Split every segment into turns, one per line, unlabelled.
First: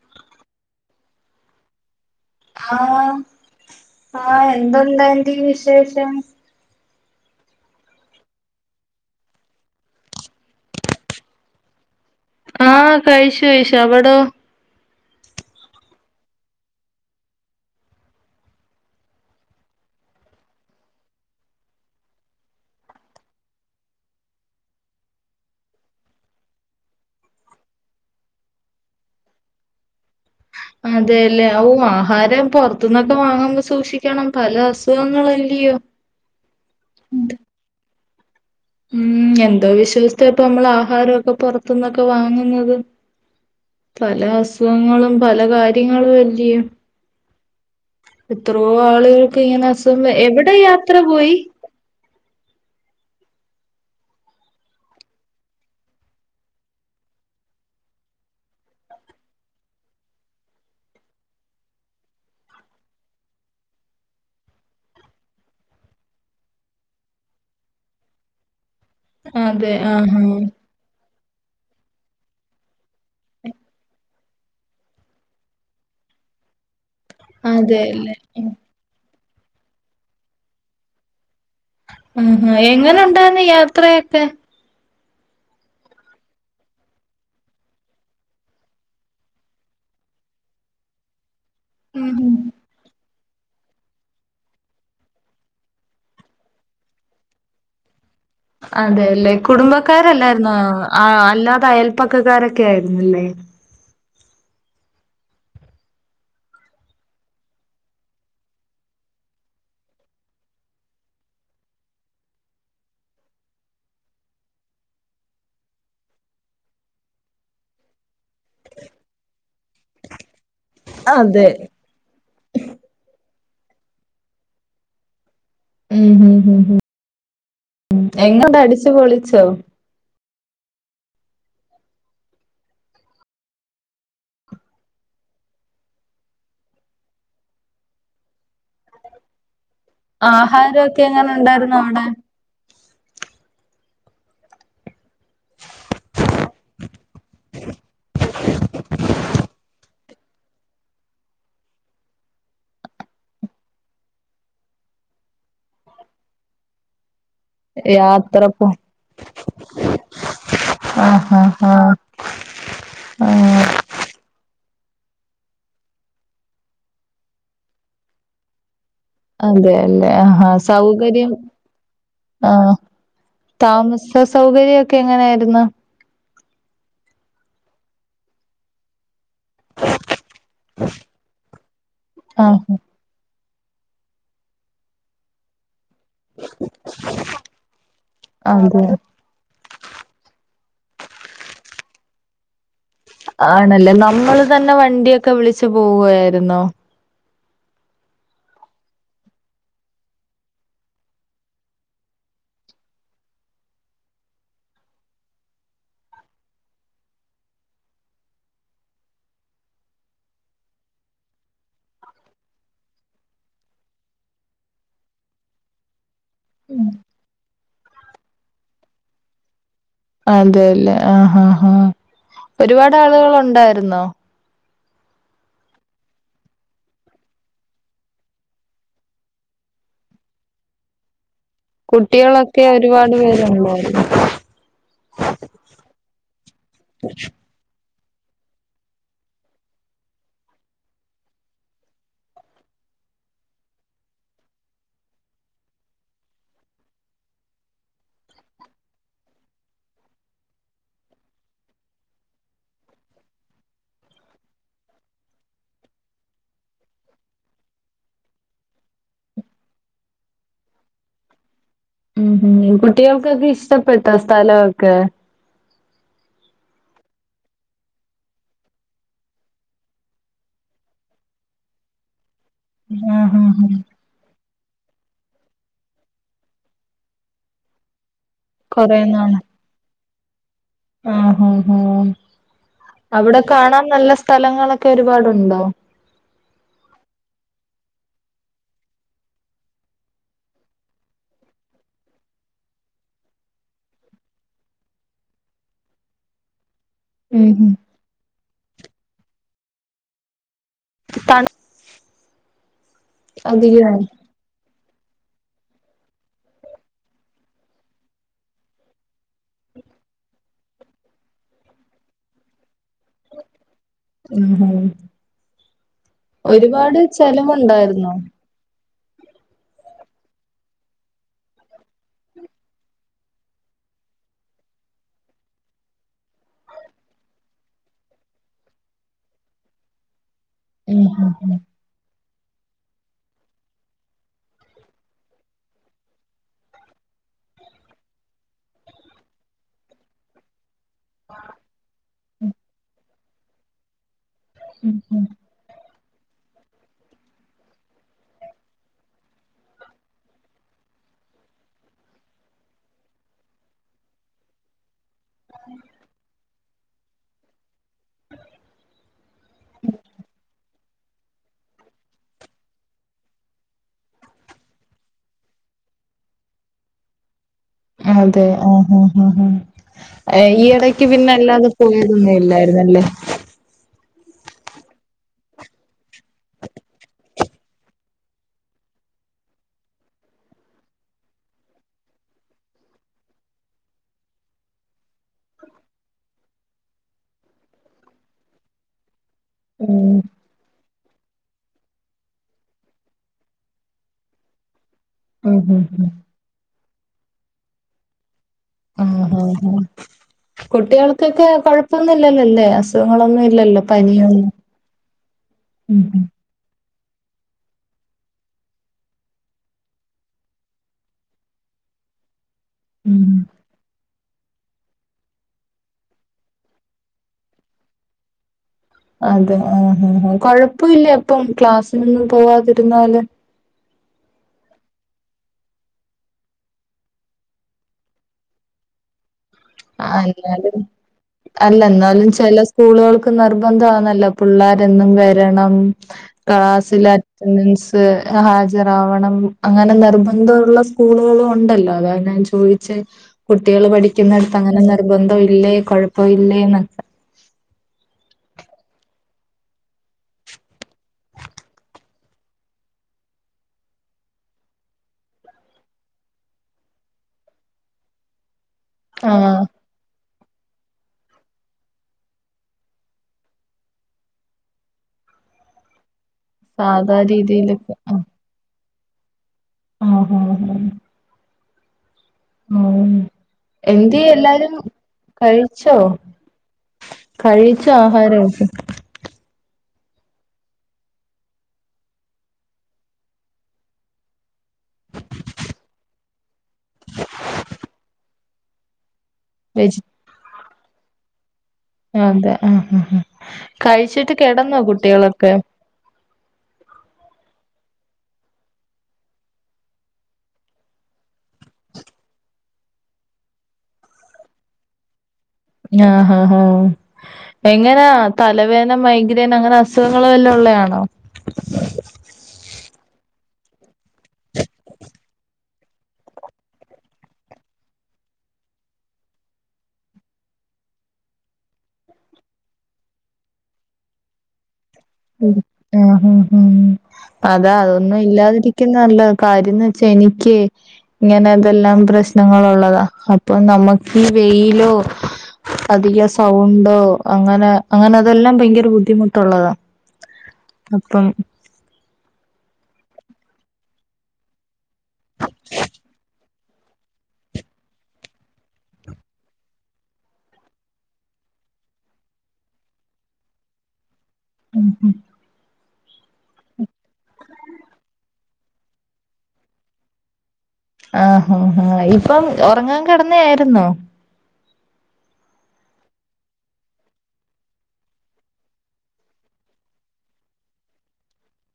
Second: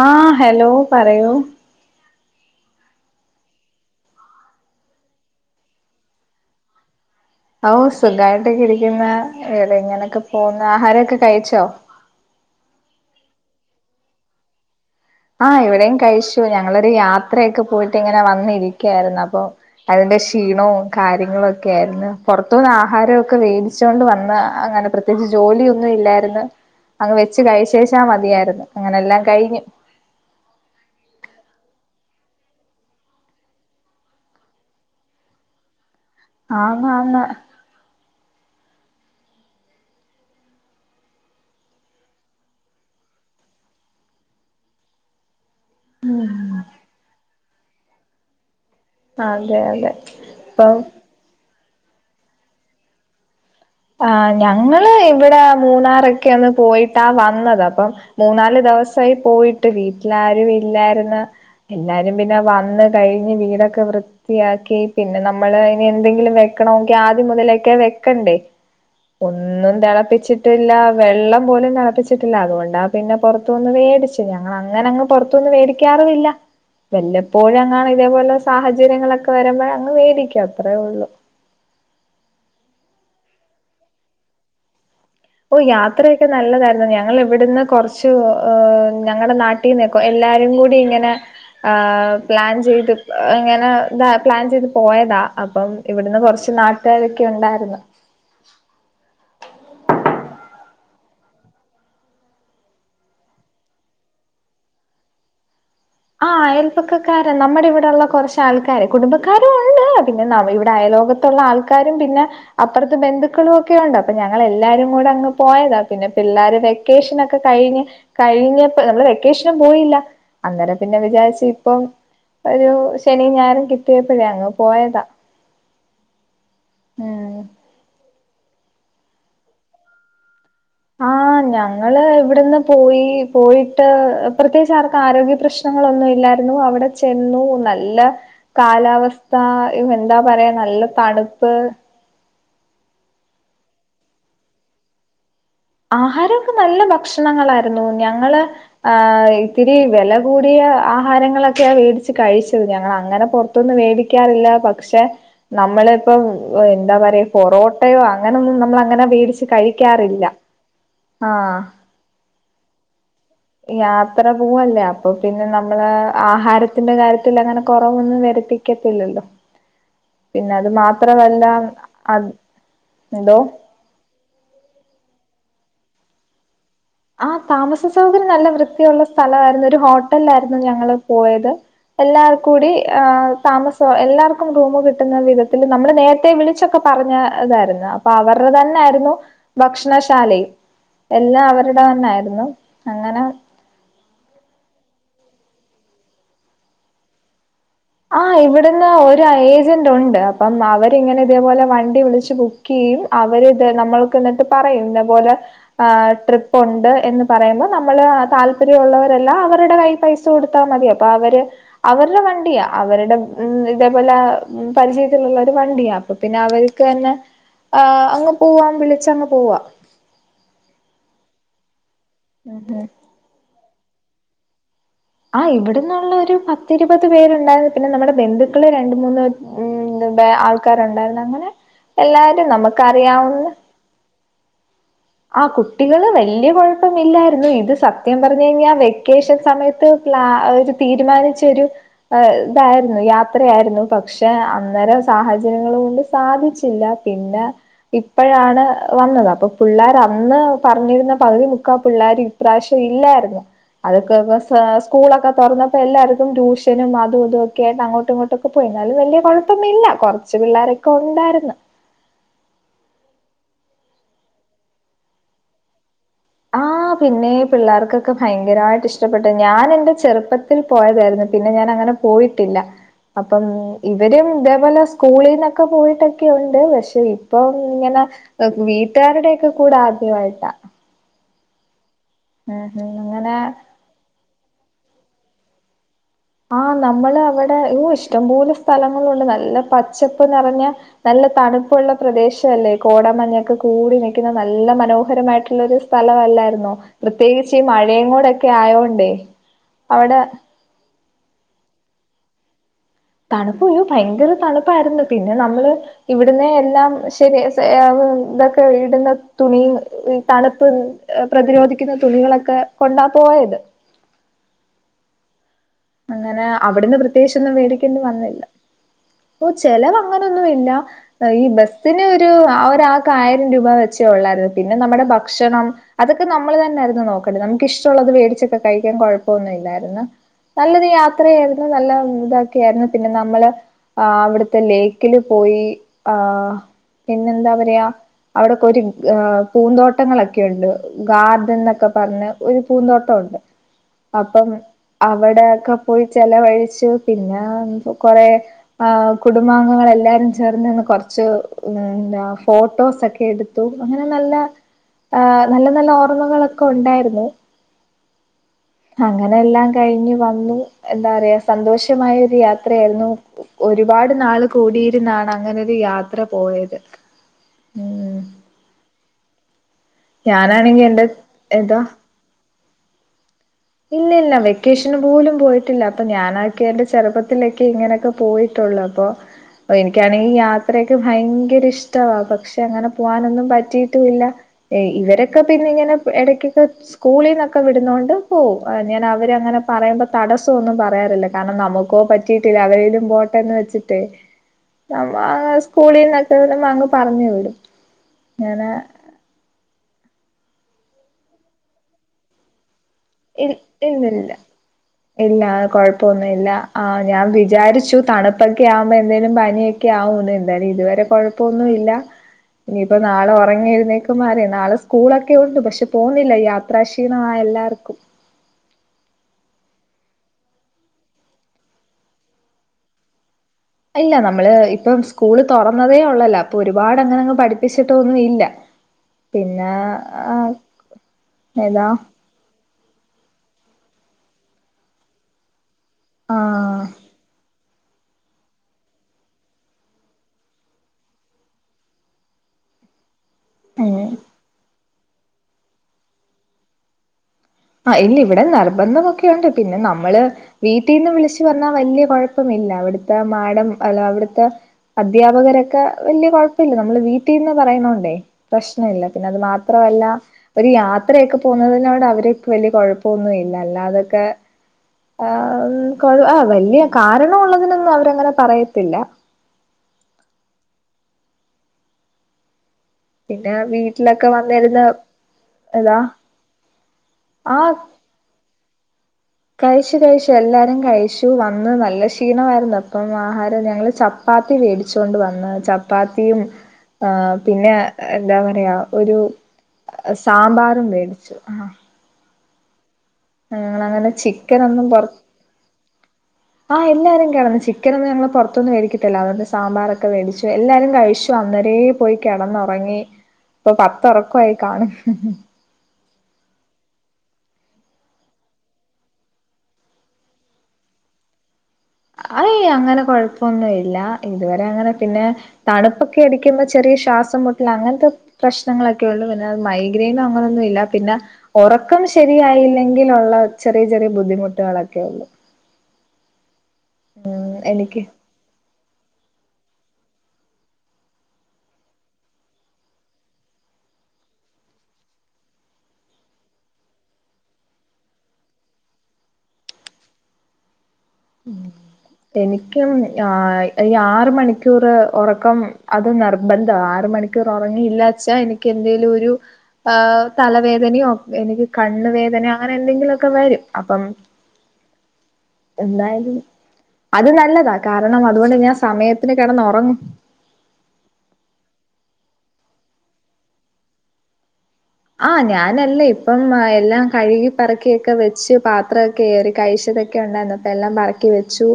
ആഹ് hello പറയൂ
ആഹ് ആഹ് എന്തുണ്ടാൻ്റി വിശേഷം
ഔ സുഖായിട്ടൊക്കെ ഇരിക്കുന്ന് ഇവടെ ഇങ്ങനൊക്കെ പോവുന്ന് ആഹാരവൊക്കെ കഴിച്ചോ
ആഹ് കഴിച്ചു കഴിച്ചു അവടോ
ആഹ് ഇവടെയും കഴിച്ചു ഞങ്ങളൊരു യാത്രയൊക്കെ പോയിട്ടിങ്ങനെ വന്നിരിക്ക്യായിരുന്നപ്പൊ അതിന്റെ ക്ഷീണവും കാര്യങ്ങളുവൊക്കെ ആയിരുന്ന് പൊറത്തൂന്നാഹാരവൊക്കെ വേടിച്ചോണ്ട് വന്ന് അങ്ങനെ പ്രത് ത്യേച്ച് ജോലിയൊന്നുവില്ലായിരുന്ന് അങ്ങ് വെച്ച് കഴിച്ചേച്ചാ മതിയാരുന്ന് അങ്ങനെല്ലാം കഴിഞ്ഞു
അതേല്ലേ ഔ ആഹാരം പൊറത്തുന്നൊക്കെ വാങ്ങുമ്പോ സൂക്ഷിക്കണം പല അസുഖങ്ങളല്ലിയോ
ആന്നാന്ന്
ഉം എന്തോ വിശ്വസിച്ചാ ഇപ്പ നമ്മളാഹാരവൊക്കെ പൊറത്തുന്നൊക്കെ വാങ്ങുന്നത് പല അസുഖങ്ങളും പല കാര്യങ്ങളുവല്ലിയോ എത്രോ ആളുകൾക്ക്
അതെ
ഇങ്ങനെ
അതെ
അസുഖം വെ എവിടെ
ഇപ്പം
യാത്ര പോയി
ആഹ് ഞങ്ങള് ഇവിടെ മൂന്നാറൊക്കെയൊന്ന് പോയിട്ടാ വന്നത് അപ്പം മൂന്നാല് ദെവസായി പോയിട്ട് വീട്ടിലാരും ഇല്ലാരുന്ന് എല്ലാരും പിന്നെ വന്ന് കഴിഞ്ഞ് വീടൊക്കെ വൃ ത്തിയാക്കി പിന്നെ നമ്മള് ഇനിയെന്തെങ്കിലും വെക്കണോങ്കി ആദ്യം മുതലെക്കെ വെക്കണ്ടേ
അതെ
ഒന്നും
ആഹ് ആഹ്
തെളപ്പിച്ചിട്ടുവില്ലാ വെള്ളം പോലും തെളപ്പിച്ചിട്ടില്ല അതുകൊണ്ടാ പിന്നെ പൊറത്തൂന്ന് വേടിച്ചത് ച്ച് ഞങ്ങളങ്ങനങ്ങ് പൊറത്തൂന്ന് വേടിക്കാറുവില്ല വെല്ലപ്പോഴെങ്ങാനും
അതെല്ലേ
ഇതേപോലെ സാഹച ചര്യങ്ങളക്ക വരുമ്പഴങ്ങ് വേടിക്കു അത്രേ ഒള്ളൂ
ഉം ഹാ എങ്ങനൊണ്ടാര്ന്ന് യാത്രയെക്കെ
ഓ യാത്രയൊക്കെ നല്ലതായിരുന്ന് ഞങ്ങളിവിടുന്ന് കൊറച്ചു ഒ ഓ ഞങ്ങള നാട്ട് [unintelligible] എല്ലാരും കൂടി ഇങ്ങനെ ആഹ്
ഉം
പ്ലാൻ ചെയ്ത് അങ്ങനെ ഇതാ പ്ലാൻ ചെയ്ത് പോയതാ അപ്പം ഇവിടുന്ന് കുറച്ച് നാട്ടുകാരൊക്കെ ഉണ്ടായിരുന്നു
അതെ അല്ലെ കുടുംബക്കാര് അല്ലായിരുന്നോ ആഹ് അല്ലാതെ അയൽപക്കക്കാരൊക്കെ ആയിരുന്നു അല്ലേ
ആഹ് അയൽപ്പക്കക്കാരാ നമ്മുടെ ഇവിടെ ഉള്ള കുറച്ച് ആൾക്കാര് കുടുംബക്കാരും ഉണ്ട് പിന്നെ നമയുടെ അയലോക ത്തുള്ള ആൾക്കാരും പിന്നെ അപ്പറത്തെ ബന്ധുക്കളും ഒക്കെയുണ്ട് അപ്പൊ ഞങ്ങള് എല്ലാരും കൂടെ അങ്ങ് പോയതാ പിന്നെ പിള്ളേര് വ്യ വെക്കേഷനൊക്കെ കഴിഞ്ഞ് കഴിഞ്ഞപ്പോ നമ്മള് വെക്കേഷനും പോയില്ല അന്നേര പിന്നെ വിചാരിച്ച്
അതെ
ഇപ്പം ഒരു ശനി ഞായറും കിട്ടിയപ്പഴേ അങ്ങ് പോയതാ
ഉം ഉം ഉം ഉം ഉം എങ്ങോട്ടാ അടിച്ചു പൊളിച്ചോ
ആഹ്
[inaudible]
ഞങ്ങള് ഇവിടുന്ന് പോയി പോയിട്ട് പ്രത്യേകിച്ച് അവർക്ക് ആരോഗ്യ പ്രശ്ന നങ്ങളൊന്നും ഇല്ലായിരുന്നു അവിടെ ചെന്നു നല്ല കാലാവ സ്ഥ എന്താ പറയാ നല്ല
ആഹാരൊക്കെ എങ്ങനെ
തണുപ്പ്
ഉണ്ടായിരുന്നു അവിടെ
ആഹാരം ഒക്കെ നല്ല ഭക്ഷണങ്ങൾ ആയിരുന്നു ഞങ്ങള് ആഹ് ഇത്തിരി വില കൂടിയ ആഹാരങ്ങൾ ഒക്കെയാ വേടിച്ച് കഴിച്ചത് ഞങ്ങൾ അങ്ങനെ പുറ ത്തൊന്നും മേടിക്കാറില്ല പക്ഷെ നമ്മളിപ്പം എന്താ പറയാ പൊറോട്ടയോ
യാത്ര
അങ്ങനൊന്നും
പോ
നമ്മൾ അങ്ങനെ വേടിച്ച് കഴിക്കാറില്ല
ആഹ് [unintelligible] ആഹ്
യാത്ര പോവല്ലേ അപ്പൊ പിന്നെ നമ്മള് ആഹാരത്തിന്റെ കാര്യത്തിൽ അങ്ങനെ കുറവൊന്നും വരുത്തി ക്കത്തില്ലല്ലോ
അതെ അല്ലേ ആഹ് സൗകര്യം
അത്
ആഹ്
എന്തോ
താമസ സ സൗകര്യം ഒക്കെ എങ്ങനെ ആയിരുന്നു
ആഹ് താമസ സൗകര്യം നല്ല വൃത്തിയുള്ള സ് സ്ഥലവായിരുന്നു ഒരു ഹോട്ടലില് ആയിരുന്നു ഞങ്ങള് പോയത് എല്ലാവർക്കും കൂടി
ആഹ്
ആഹ് താമസം എല്ലാവർക്കും റൂമ് കിട്ടുന്ന വിധത്തില് നമ്മള് നേര ത്തെ വിളിച്ചൊക്കെ പറഞ്ഞ ഇതായിരുന്നു അപ്പൊ അവരുടെ തന്നെ
അതെ
ആയിരുന്നു ഭക്ഷണ ശാലയും എല്ലാം അവരുടെ തന്നായിരുന്നു അങ്ങനെ
ആണല്ലേ നമ്മള് തന്നെ വണ്ടി ഒക്കെ വിളിച്ച് പോവു ആയിരുന്നോ
ആഹ് ഇവിടുന്ന് ഒരു ഏജന്റ് ഉണ്ട് അപ്പം അവരിങ്ങനെ ഇതേ പോലെ വണ്ടി വിളിച്ച് ക്കേയും അവര് ഇത് നമ്മൾക്ക് എന്നിട്ട് പറയും ഇന്ന പോലെ ആഹ് ട്രിപ്പ് ഉണ്ട് എന്ന് പറയുമ്പം നമ്മള് താല്പര്യം ഉള്ളവരെല്ലാം അവരുടെ കൈയിൽ പൈസ സ കൊടുത്താൽ മതി അപ്പൊ അവര് അവരുടെ വണ്ടിയാ അവരുടെ ഉ ഇതേപോലെ പരിചയത്തിലുള്ള ഒരു വണ്ടി യാ അപ്പൊ പിന്നെ അവർക്ക് തന്നെ ആഹ് അങ്ങ് പോവാം വിളിച്ചങ്ങ് പോവാ
അതെ അല്ലേ ആഹ് ആഹ് ആഹ്
ഉം ഉം
ഒരുപാട് ആളുകൾ ഉണ്ടായിരുന്നോ
ആഹ് ഇവിടന്നുള്ള ഒരു പത്തിരുപത് പേരുണ്ടായിരുന്നു പിന്നെ നമ്മുടെ ബന്ധുക്കള് രണ്ട് മൂന്ന് ഉം ഉണ്ട് ബേ ആൾക്കാര് ഉണ്ടായിരുന്നു അങ്ങനെ എല്ലാരും
കുട്ടികളൊക്കെ ഒരുപാട് പേരെ
നമുക്കറിയാവുന്ന
കൊള്ളോ [inaudible]
ആഹ് കുട്ടികള് വലിയ കുഴപ്പം ഇില്ലായിരുന്നു ഇത് സ സത്യം പറഞ്ഞു കഴിഞ്ഞാൽ വെക്കേഷൻ സമയത്ത് [unintelligible] അവര് തീരുമാനിച്ച ഒരു അതെ ഇതായിരുന്നു യാത്രയായിരുന്നു പക്ഷെ അന്നേരം സാഹചര്യങ്ങൾ കൊണ്ട് സാധിച്ചില്ല പിന്നെ ഇപ്പഴാണ് വന്നത് അപ്പൊ പുള്ളേർ അന്ന് പറഞ്ഞിരുന്ന പകുതി മുക്കാ പിള്ളേരും ഇപ്രാവശ്യം ഇല്ലായിരുന്നു അതൊക്കെ ഒരു പക്ഷെ സ്കൂളൊക്കെ തുറന്നപ്പോ എല്ലാവർക്കും ട്യൂഷനും അതും ഇതും ഒക്കെ ആയിട്ട് അങ്ങോട്ടും ഇങ്ങോട്ടൊ അപ്പോ എന്നാലും വലിയ കുഴപ്പൊന്നു ഇല്ല കുറച്ച് പിള്ളേരൊക്കെ ഉണ്ടായിരുന്നു
ഉം കുട്ടികൾക്കൊക്കെ ഇഷ്ടപ്പെട്ട ആ സ്ഥല ഒക്കെ
ആഹ് പിന്നെ പിള്ളേർക്കൊക്കെ ഭയങ്കരമായിട്ട് ഇഷ്ടപ്പെട്ടു ഞാൻ എന്റെ ചെറുപ്പത്തിൽ പോയതായിരുന്നു പിന്നെ ഞാൻ അങ്ങനെ പോയിട്ടില്ല
ആഹ്
അപ്പം
ആഹ് ആഹ്
ഇവരും ഇതേപോലെ സ്കൂളിൽന്നൊക്കെ പോയിട്ടൊക്കെയുണ്ട് പക്ഷെ ഇപ്പം ഇങ്ങനെ ന
കൊറേ നാള്
വീട്ടുകാരുടെയൊക്കെ കൂടെ ആദ്യമായിട്ടാ
ആഹ് ആഹ ഹാ
ഉം ഉം അങ്ങനെ
അവിടെ കാണാൻ നല്ല സ്ഥലങ്ങളൊക്കെ ഒരുപാടുണ്ടോ
ആഹ് നമ്മള് അവിടെ ഓ ഇഷ്ടംപോലെ സ്ഥലങ്ങളുണ്ട് നല്ല പച്ചപ്പ് നിറഞ്ഞ നല്ല തണുപ്പുള്ള പ്രദേശല്ലേ കോടമഞ്ഞൊക്കെ കൂടി നിൽക്കുന്ന നല്ല മനോഹരമായിട്ടുള്ളരു സ്ഥലമല്ലായിരുന്നോ
ഉം
പ്രത്യേകിച്ച് ഈ
ഉം
മഴയും കൂടെക്കെ ആയോണ്ടേയ് അവിടെ
തണ്
തണുപ്പ ഓ ഭയങ്കര തണുപ്പായിരുന്നു പിന്നെ നമ്മള് ഇവിടുന്നെ എല്ലാം ശരി ഇതൊക്കെ ഇടുന്ന തുണിയും തണുപ്പ് പ്രതിരോധിക്കുന്ന തുളികളൊക്കെ കൊണ്ടാ പോയത്
ഉം ഹും
അങ്ങനെ അവിടുന്ന് പ്രത്യേകിച്ചൊന്നും മേടിക്കേണ്ടി
ചെലവുണ്ടായിരുന്നോ
വന്നില്ല ഓ ചെലവങ്ങനൊന്നുമില്ല ഈ ബസിന് ഒരു ഒരാൾക്ക് ആയിരം രൂപ വെച്ചേ ഒള്ളായിരുന്നു പിന്നെ നമ്മുടെ ഭക്ഷണം അതൊക്കെ നമ്മള് തന്നായിരുന്നു നോക്കേണ്ടത് നമുക്ക് ഇഷ്ടമുള്ളത് വേടിച്ചൊക്കെ കഴിക്കാൻ കുഴപ്പൊന്ന ഇല്ലായിരുന്നു നല്ലൊരു
ഉം ഉം
യാത്രയായിരുന്നു നല്ല ന്താ ക്കെ യായിരുന്നു പിന്നെ നമ്മള് ആഹ് അവിടുത്തെ ലേക്കില് പോയി ആഹ് പിന്നെന്താ പറയാ അവിടൊക്കെ ഒരു പൂന്തോട്ടങ്ങളൊക്കെ ഉണ്ട് ഗാർഡൻ എന്നൊക്കെ പറഞ ഒരു പൂന്തോട്ടണ്ട് അപ്പം
ഉം ഉം
അവിടെ ഒക്കെ പോയി ചിലവഴിച്ചു പിന്നെ കൊറേ ആഹ് കുടുംബാംഗങ്ങളെല്ലാരും ചേർന്ന് നിന്ന് കുറച്ച് എന്താ ഫോട്ടോസൊക്കെ എടുത്തു അങ്ങനെ നല്ല
[inaudible]
ആഹ് നല്ല നല്ല ഓർമ്മകളൊക്കെ ഉണ്ടായിരുന്നു
[unintelligible]
അങ്ങനെ എല്ലാം കഴിഞ്ഞ് വന്നു എന്താറയാ സന്തോഷമായ ഒരു യാത്രയായിരുന്നു ഒരുപാട് നാള് കൂടിയിരുന്നാണ് അങ്ങനെരു യാത്ര പോയത് ഉം
അതെ ആഹ് ആഹ് ആഹ് ഈ
ഞാനാണെങ്കി
ഇടയ്ക്ക്
എന്റെ
പിന്നെ അല്ലാതെ
ഏതാ
പോയി ന്ന ഇല്ലായിരുന്നല്ലേ
ഇല്ലില്ല വെക്കേഷന് പോലും പോയിട്ടില്ല അപ്പൊ ഞാനക്കിയ എന്റെ ചെറുപ്പത്തിലൊക്കെ ഇങ്ങനെയൊക്കെ പോയിട്ടുള്ളൂ അപ്പോ അപ്പൊ എനിക്കാണെങ്കിൽ യാത്രയൊക്കെ ഭയങ്കര ഇഷ്ടവാ പക്ഷെ അങ്ങനെ പോവാനൊന്നും പറ്റിയിട്ടുല്ല ഏയ് ഇവരൊക്കെ പിന്നെ ഇങ്ങനെ ഇടക്കൊക്കെ സ്കൂളിന്നൊക്കെ വിടുന്നോണ്ട് പോവും ഞാൻ അവരങ്ങനെ പറയുമ്പോ
ഉം
തടസ്സൊ സ്സൊന്നും പറയാറില്ല കാരണം നമുക്കോ പറ്റിയിട്ടില്ല അവരെലും പോട്ടെ എന്ന് വെച്ചിട്ട്
ഉം
ആ
ഉം ഉം
സ്കൂളിൽന്നൊക്കെ വിടുമ്പോ അങ്ങ് പറഞ്ഞു വിടും അങ്ങനെ
ഉം ഉം ഉം കുട്ടികൾക്കൊക്കെ കൊഴപ്പൊന്നില്ലല്ലോല്ലേ അസു
ഇ ഇല്ലില്ല ഇല്ലാ
ഉം
കൊഴപ്പൊന്നും ഇല്ല ആ ഞാൻ വിചാരിച്ചു തണുപ്പൊക്കെ ആകുമ്പോൾ എന്തേങ്കിലും പനിയൊക്കെ ആകുന്ന് എന്തായാലും ഇതുവരെ കുഴപ്പമൊന്നുമില്ല
[inaudible]
ഇനിയിപ്പ
ഉം
നാളെ ഉറങ്ങിഎഴുന്നേൽക്കു ഇപ്പൊ വരെ നാളെ സ്കൂളൊക്കെ ഒണ്ട് പക്ഷെ പോകുന്നില്ല യാത്രാ ക്ഷീണവാ എല്ലാവർക്കും
അതെ ആഹ് ആഹ് കൊഴപ്പവില്ലേ ഇപ്പം ക്ലാസ്സിനൊന്നും പോവാതിരുന്നാല്
ഇല്ല നമ്മള് ഇപ്പം സ്കൂള് തൊറന്നതേ ഉള്ളല്ലോ അപ്പൊ ഒരുപാട് അങ്ങനെങ്ങ് പഠിപ്പിച്ചിട്ടൊന്നും ഇല്ല
[inaudible]
പിന്നെ
ആ എന്നാലും അല്ല
ഏതാ
എന്നാലും ചെല സ്- സ്കൂളുകൾക്ക് നിർബന്ധണല്ലോ പിള്ളാരെന്നും വരണം
ആ
ക്ലാസിൽ അറ്റൻഡൻസ്- അത് ഹാജരാവണം അങ്ങനെ നിർബന്ധമുള്ള സ്കൂളുകളും ഒണ്ടല്ലോ അതാ ഞാൻ ചോദിച്ചെ - കുട്ടികള്
ഉം
പഠിക്കുന്ന അടുത്ത് അങ്ങനെ നിർബന്ധം ഇല്ലേ കുഴപ്പമില്ലേന്ന്
ആഹ് ഇല്ല ഇവിടെ നിർബന്ധമൊക്കെയുണ്ട് പിന്നെ നമ്മള്- വീട്ടിന്ന് വിളിച്ച് പറഞ്ഞാൽ വലിയ കൊഴപ്പമില്ല അവിടുത്തെ മാടം അല്ല അവിടുത്തെ- അദ്ധ്യാപകരൊക്കെ വല്യ കൊഴപ്പില്ല നമ്മള് വീട്ടിന്ന് പറയുണോണ്ടേ പ്രശ്നം ഇല്ല പിന്നെ അത്
ആഹ്
മാത്രമല്ല ഒരു യാത്രയൊക്കെ പോകുന്നതിനോട്‌ അവര് - വലിയ കൊഴപ്പൊന്നും ഇല്ല അല്ലാതൊക്കെ [unintelligible] എന്തേലും
സാധാ
കാരണം ഉള്ളതിനൊന്നും
രീതിയിലൊക്കെ ആഹ്
അവരങ്ങനെ പറയത്തില്ല
ആഹ് ആഹ് ആഹ് ആഹ്
പിന്നെ
എന്തിയെ
വീട്ടിലൊക്കെ
എല്ലാവരും
വന്നിരുന്ന്
കഴിച്ചോ
ഇതാ ആഹ്
കഴിച്ചോ ആഹാരം കഴിച്ചു
കഴിച്ചു കഴിച്ചു എല്ലാരും കഴിച്ചു വന്ന് നല്ല ക്ഷീണമായിരുന്നു അപ്പം ആഹാരം ഞങ്ങള് ചപ്പാ ചപ്പാത്തി വേടിച്ചോണ്ട് വന്ന് ചപ്പാത്തിയും ആഹ് പിന്നെ എന്താ പറയാ ഒരു-
വെജി -
സാമ്പാറും മേടിച്ചു ആഹ്
അതെ ആഹ് ആഹ്
ഞങ്ങളങ്ങനെ
കഴിച്ചിട്ട് കെടന്നോ
ചിക്കനൊന്നും പൊറ
കുട്ടികളൊക്കെ
ആഹ് എല്ലാരും കെടന്ന് ചിക്കൻ ഒന്നും ഞങ്ങള് പൊറത്തൂന് മേടിക്കത്തില്ല അതൊകൊണ്ട് സാമ്പാറൊക്കെ മേടിച്ചു എല്ലാരും കഴിച്ചു അന്നേരെ പോയി കെടന്ന് ഒറങ്ങി ഇപ്പൊ പത്ത് ഒറക്കമായി കാണും
ആഹ് ആഹ് ആഹ് എങ്ങനാ തലവേദന മൈഗ്രേൻ അങ്ങനെ അസുഖങ്ങളും വല്ലാം ഉള്ളതയാണോ
അയ് അങ്ങനെ കൊഴപ്പൊന്നും ഇല്ല ഇതുവരെ അങ്ങനെ പിന്നെ- തണുപ്പൊക്കെ അടിക്കുമ്പം ചെറിയ ശ്വാസം മുട്ടൽ അങ്ങനത്തെ പ്രശ്നങ്ങളൊക്കെ ഉള്ളു പിന്നെ മൈഗ്രെയിനും അങ്ങനെയൊന്നുമില്ല പിന്നെ ഒറക്കം ശരിയായില്ലെങ്കി ഉള്ള ചെറിയ ചെറിയ ബുദ്ധിമുട്ടുകളൊക്കെ ഉള്ളു
ആഹ്
ഉം
ആഹ് അതാ
എനിക്ക്
അതൊന്നും ഇല്ലാതിരിക്ക- നല്ല കാര്യം എന്ന് വെച്ചാ എനിക്ക്- ഇങ്ങനെ എന്തെല്ലാം പ്രശ്നങ്ങളുള്ളതാ അപ്പൊ നമുക്ക് ഈ വെയിലോ അധികം സൗണ്ടോ അങ്ങനെ അങ്ങനെ ഇതെല്ലാം ഭയങ്കര ബുദ്ധിമുട്ടുള്ളതാ അപ്പം
എനിക്കും ആഹ് ഈ ആറ് മണിക്കൂർ ഒറക്കം അത് നിർബന്ധംവാ ആറ് മണിക്കൂർ- ഉറങ്ങിയില്ലാവെച്ചാ എനിക്ക് എന്തേലും ഒരു- ആഹ് തലവേദനയോ എനിക്ക് കണ്ണ് വേദനയോ അങ്ങനെ എന്തെങ്കിലുംക്കെ വരും അപ്പം-
ഉം
എന്തായാലും- അത് നല്ലതാ കാരണം അതുകൊണ്ട് ഞാൻ സമയത്തിന് കിടന്നുറങ്ങും
ആഹ് ആഹ് ആഹ് ഇപ്പം ഉറങ്ങാൻ കിടന്ന ആായിരുന്നോ
ആഹ് ഞാനല്ലേ ഇപ്പം എല്ലാം കഴുകി പറക്കിയൊക്കെ വെച്ച് പാത്ര കേറി കഴിച്ചതൊക്കെ ഉണ്ടായിന്നപ്പോ എല്ലാം പറക്കി വെച്ചു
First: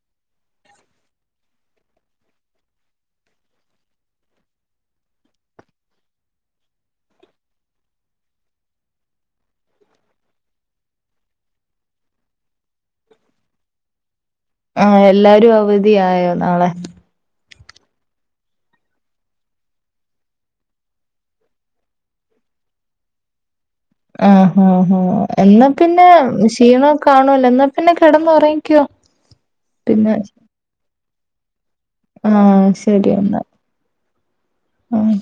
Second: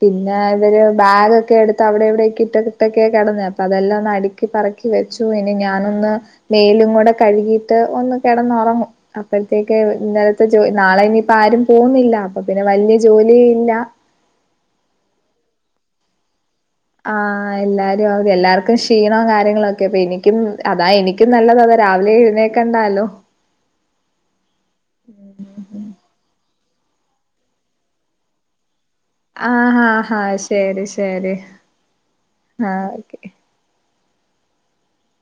പിന്നെ ഇവര് ബാഗ് ഒക്കെ എടുത്ത് അവിടെ എവിടെക്കെ ഇട്ടക്കിട്ടൊക്കെ കിടന്നു അപ്പൊ അതെല്ലാം ഒന്ന് അടിക്കി പറക്കി വെച്ചു ഇനി ഞാനൊന്ന് മേലും കൂടെ കഴുകിട്ട് ഒന്ന് കിടന്നുറങ്ങും അപ്പഴത്തേക്ക ഇന്നലത്തെ ജോ നാളെ ഇനിയിപ്പ ആരും പോകുന്നില്ല അപ്പൊ പിന്നെ വലിയ ജോലിയ ഇല്ല
ആഹ് എല്ലാരും അവധിയായോ നാളെ
ആഹ് എല്ലാരും അവധി എല്ലാർക്കും ക്ഷീണവും കാര്യങ്ങളൊക്കെ അപ്പൊ എനിക്കും അതാ എനിക്ക് ക്കും നല്ലതതാ രാവിലെ എഴുന്നേക്കെണ്ടാലോ
ആഹ് ആഹ് ആഹ് എല്ലാം പിന്നെ ക്ഷീണംഒക്കെ കാണുവല്ലോ എന്നാ പിന്നെ കിടന്നു ഉറങ്ങിക്കോ
ആഹ് ആഹ് ആഹ് ശരി ശരി ആഹ്
ശരി
ഓക്കെ
എന്നാ ആഹ്